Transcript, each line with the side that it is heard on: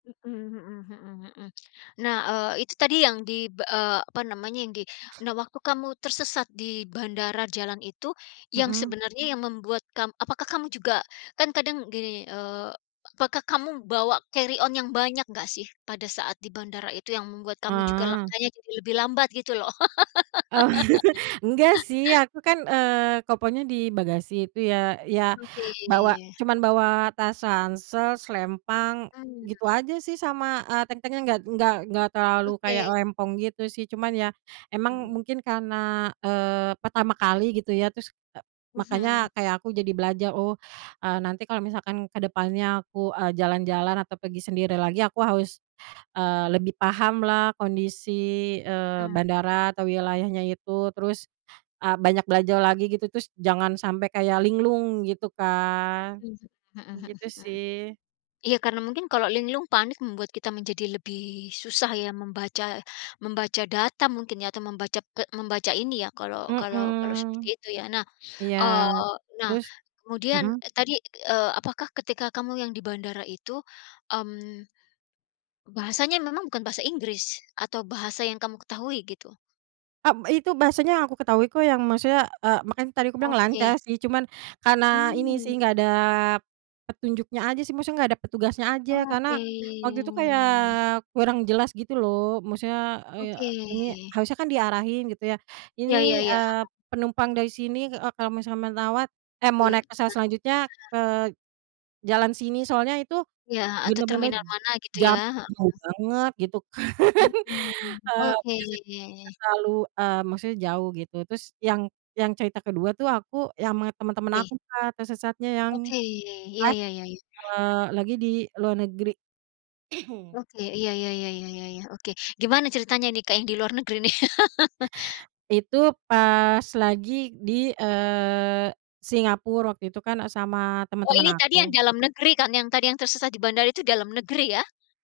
left: Mhm mhm mhm mhm, nah, eee, itu tadi yang di, eee, apa namanya yang di nah waktu kamu tersesat di bandara jalan itu, yang
right: Mhm.
left: sebenarnya yang membuat kam apakah kamu juga kan kadang gini, eee, apakah kamu bawa carry on yang banyak enggak sih pada saat di bandara itu yang membuat kamu juga
right: Heeh.
left: langkanya jadi lebih lambat gitu loh?
right: Enggak sih aku kan, eee, kopernya di bagasi itu ya, ya
left: Oke.
right: bawa cuman bawa tas ransel, selempang,
left: Mmm.
right: gitu aja sih sama, eee, tentengan enggak enggak enggak terlalu kayak
left: Oke.
right: rempong gitu sih cuman ya emang
left: Mmm.
right: mungkin karena, eee, pertama kali gitu ya terus, e makanya
left: Mhm.
right: kayak aku jadi belajar oh, eee, nanti kalau misalkan kedepannya aku, eee, jalan-jalan atau pergi sendiri lagi aku harus, eee, lebih pahamlah kondisi, eee,
left: Mhm mhm.
right: bandara atau wilayahnya itu terus, eee, banyak belajar lagi gitu terus jangan sampai kayak linglung gitu kan,
left: Mmm, mhm
right: gitu
left: mhm,
right: sih.
left: iya karena mungkin kalau linglung panik membuat kita menjadi lebih susah ya membaca membaca data mungkin ya atau membaca pe membaca ini ya kalau kalau kalau seperti
right: Mhm,
left: itu ya nah,
right: iya
left: eee, nah
right: terus,
left: kemudian
right: mhm.
left: tadi, eee, apakah ketika kamu yang di bandara itu, mmm, bahasanya memang bukan Bahasa Inggris, atau bahasa yang kamu ketahui gitu?
right: Kan itu bahasanya yang aku ketahui kok yang maksudnya, eee, makanya tadi aku bilang
left: Oke.
right: lancar sih cuman, karena ini sih
left: Mmm.
right: nggak ada, petunjuknya aja sih maksudnya gak ada petugasnya aja karena,
left: Oke.
right: waktu itu kayak kurang jelas gitu loh maksudnya, eee,
left: Oke.
right: ini harusnya kan diarahin gitu ya
left: Ya ya
right: ini,
left: ya, mhm.
right: eee, penumpang dari sini e kalau misalnya menawat eh, mau
left: Yuk,
right: naik pesawat
left: transit, heeh.
right: selanjutnya ke jalan sini soalnya itu,
left: Iya atau
right: bener-bener
left: terminal mana gitu
right: jauh
left: ya, heeh.
right: banget gitu kan,
left: Mhm,
right: heeh,
left: oke.
right: biasanya gak terlalu eee, maksudnya jauh gitu terus yang yang cerita kedua tuh aku yang ama temen-temen
left: Oke.
right: aku Kak tersesatnya yang,
left: Oke iya
right: pas,
left: iya iya.
right: eee, lagi di luar negeri
left: Oke, iya iya iya iya iya iya, oke gimana ceritanya nih Kak yang di luar negeri nih?
right: Itu pas lagi di, eee, Singapura waktu itu kan sama
left: Oh
right: teman-teman
left: ini tadi yang
right: aku.
left: dalam negeri kan yang tadi yang tersesat di bandara itu dalam negeri ya?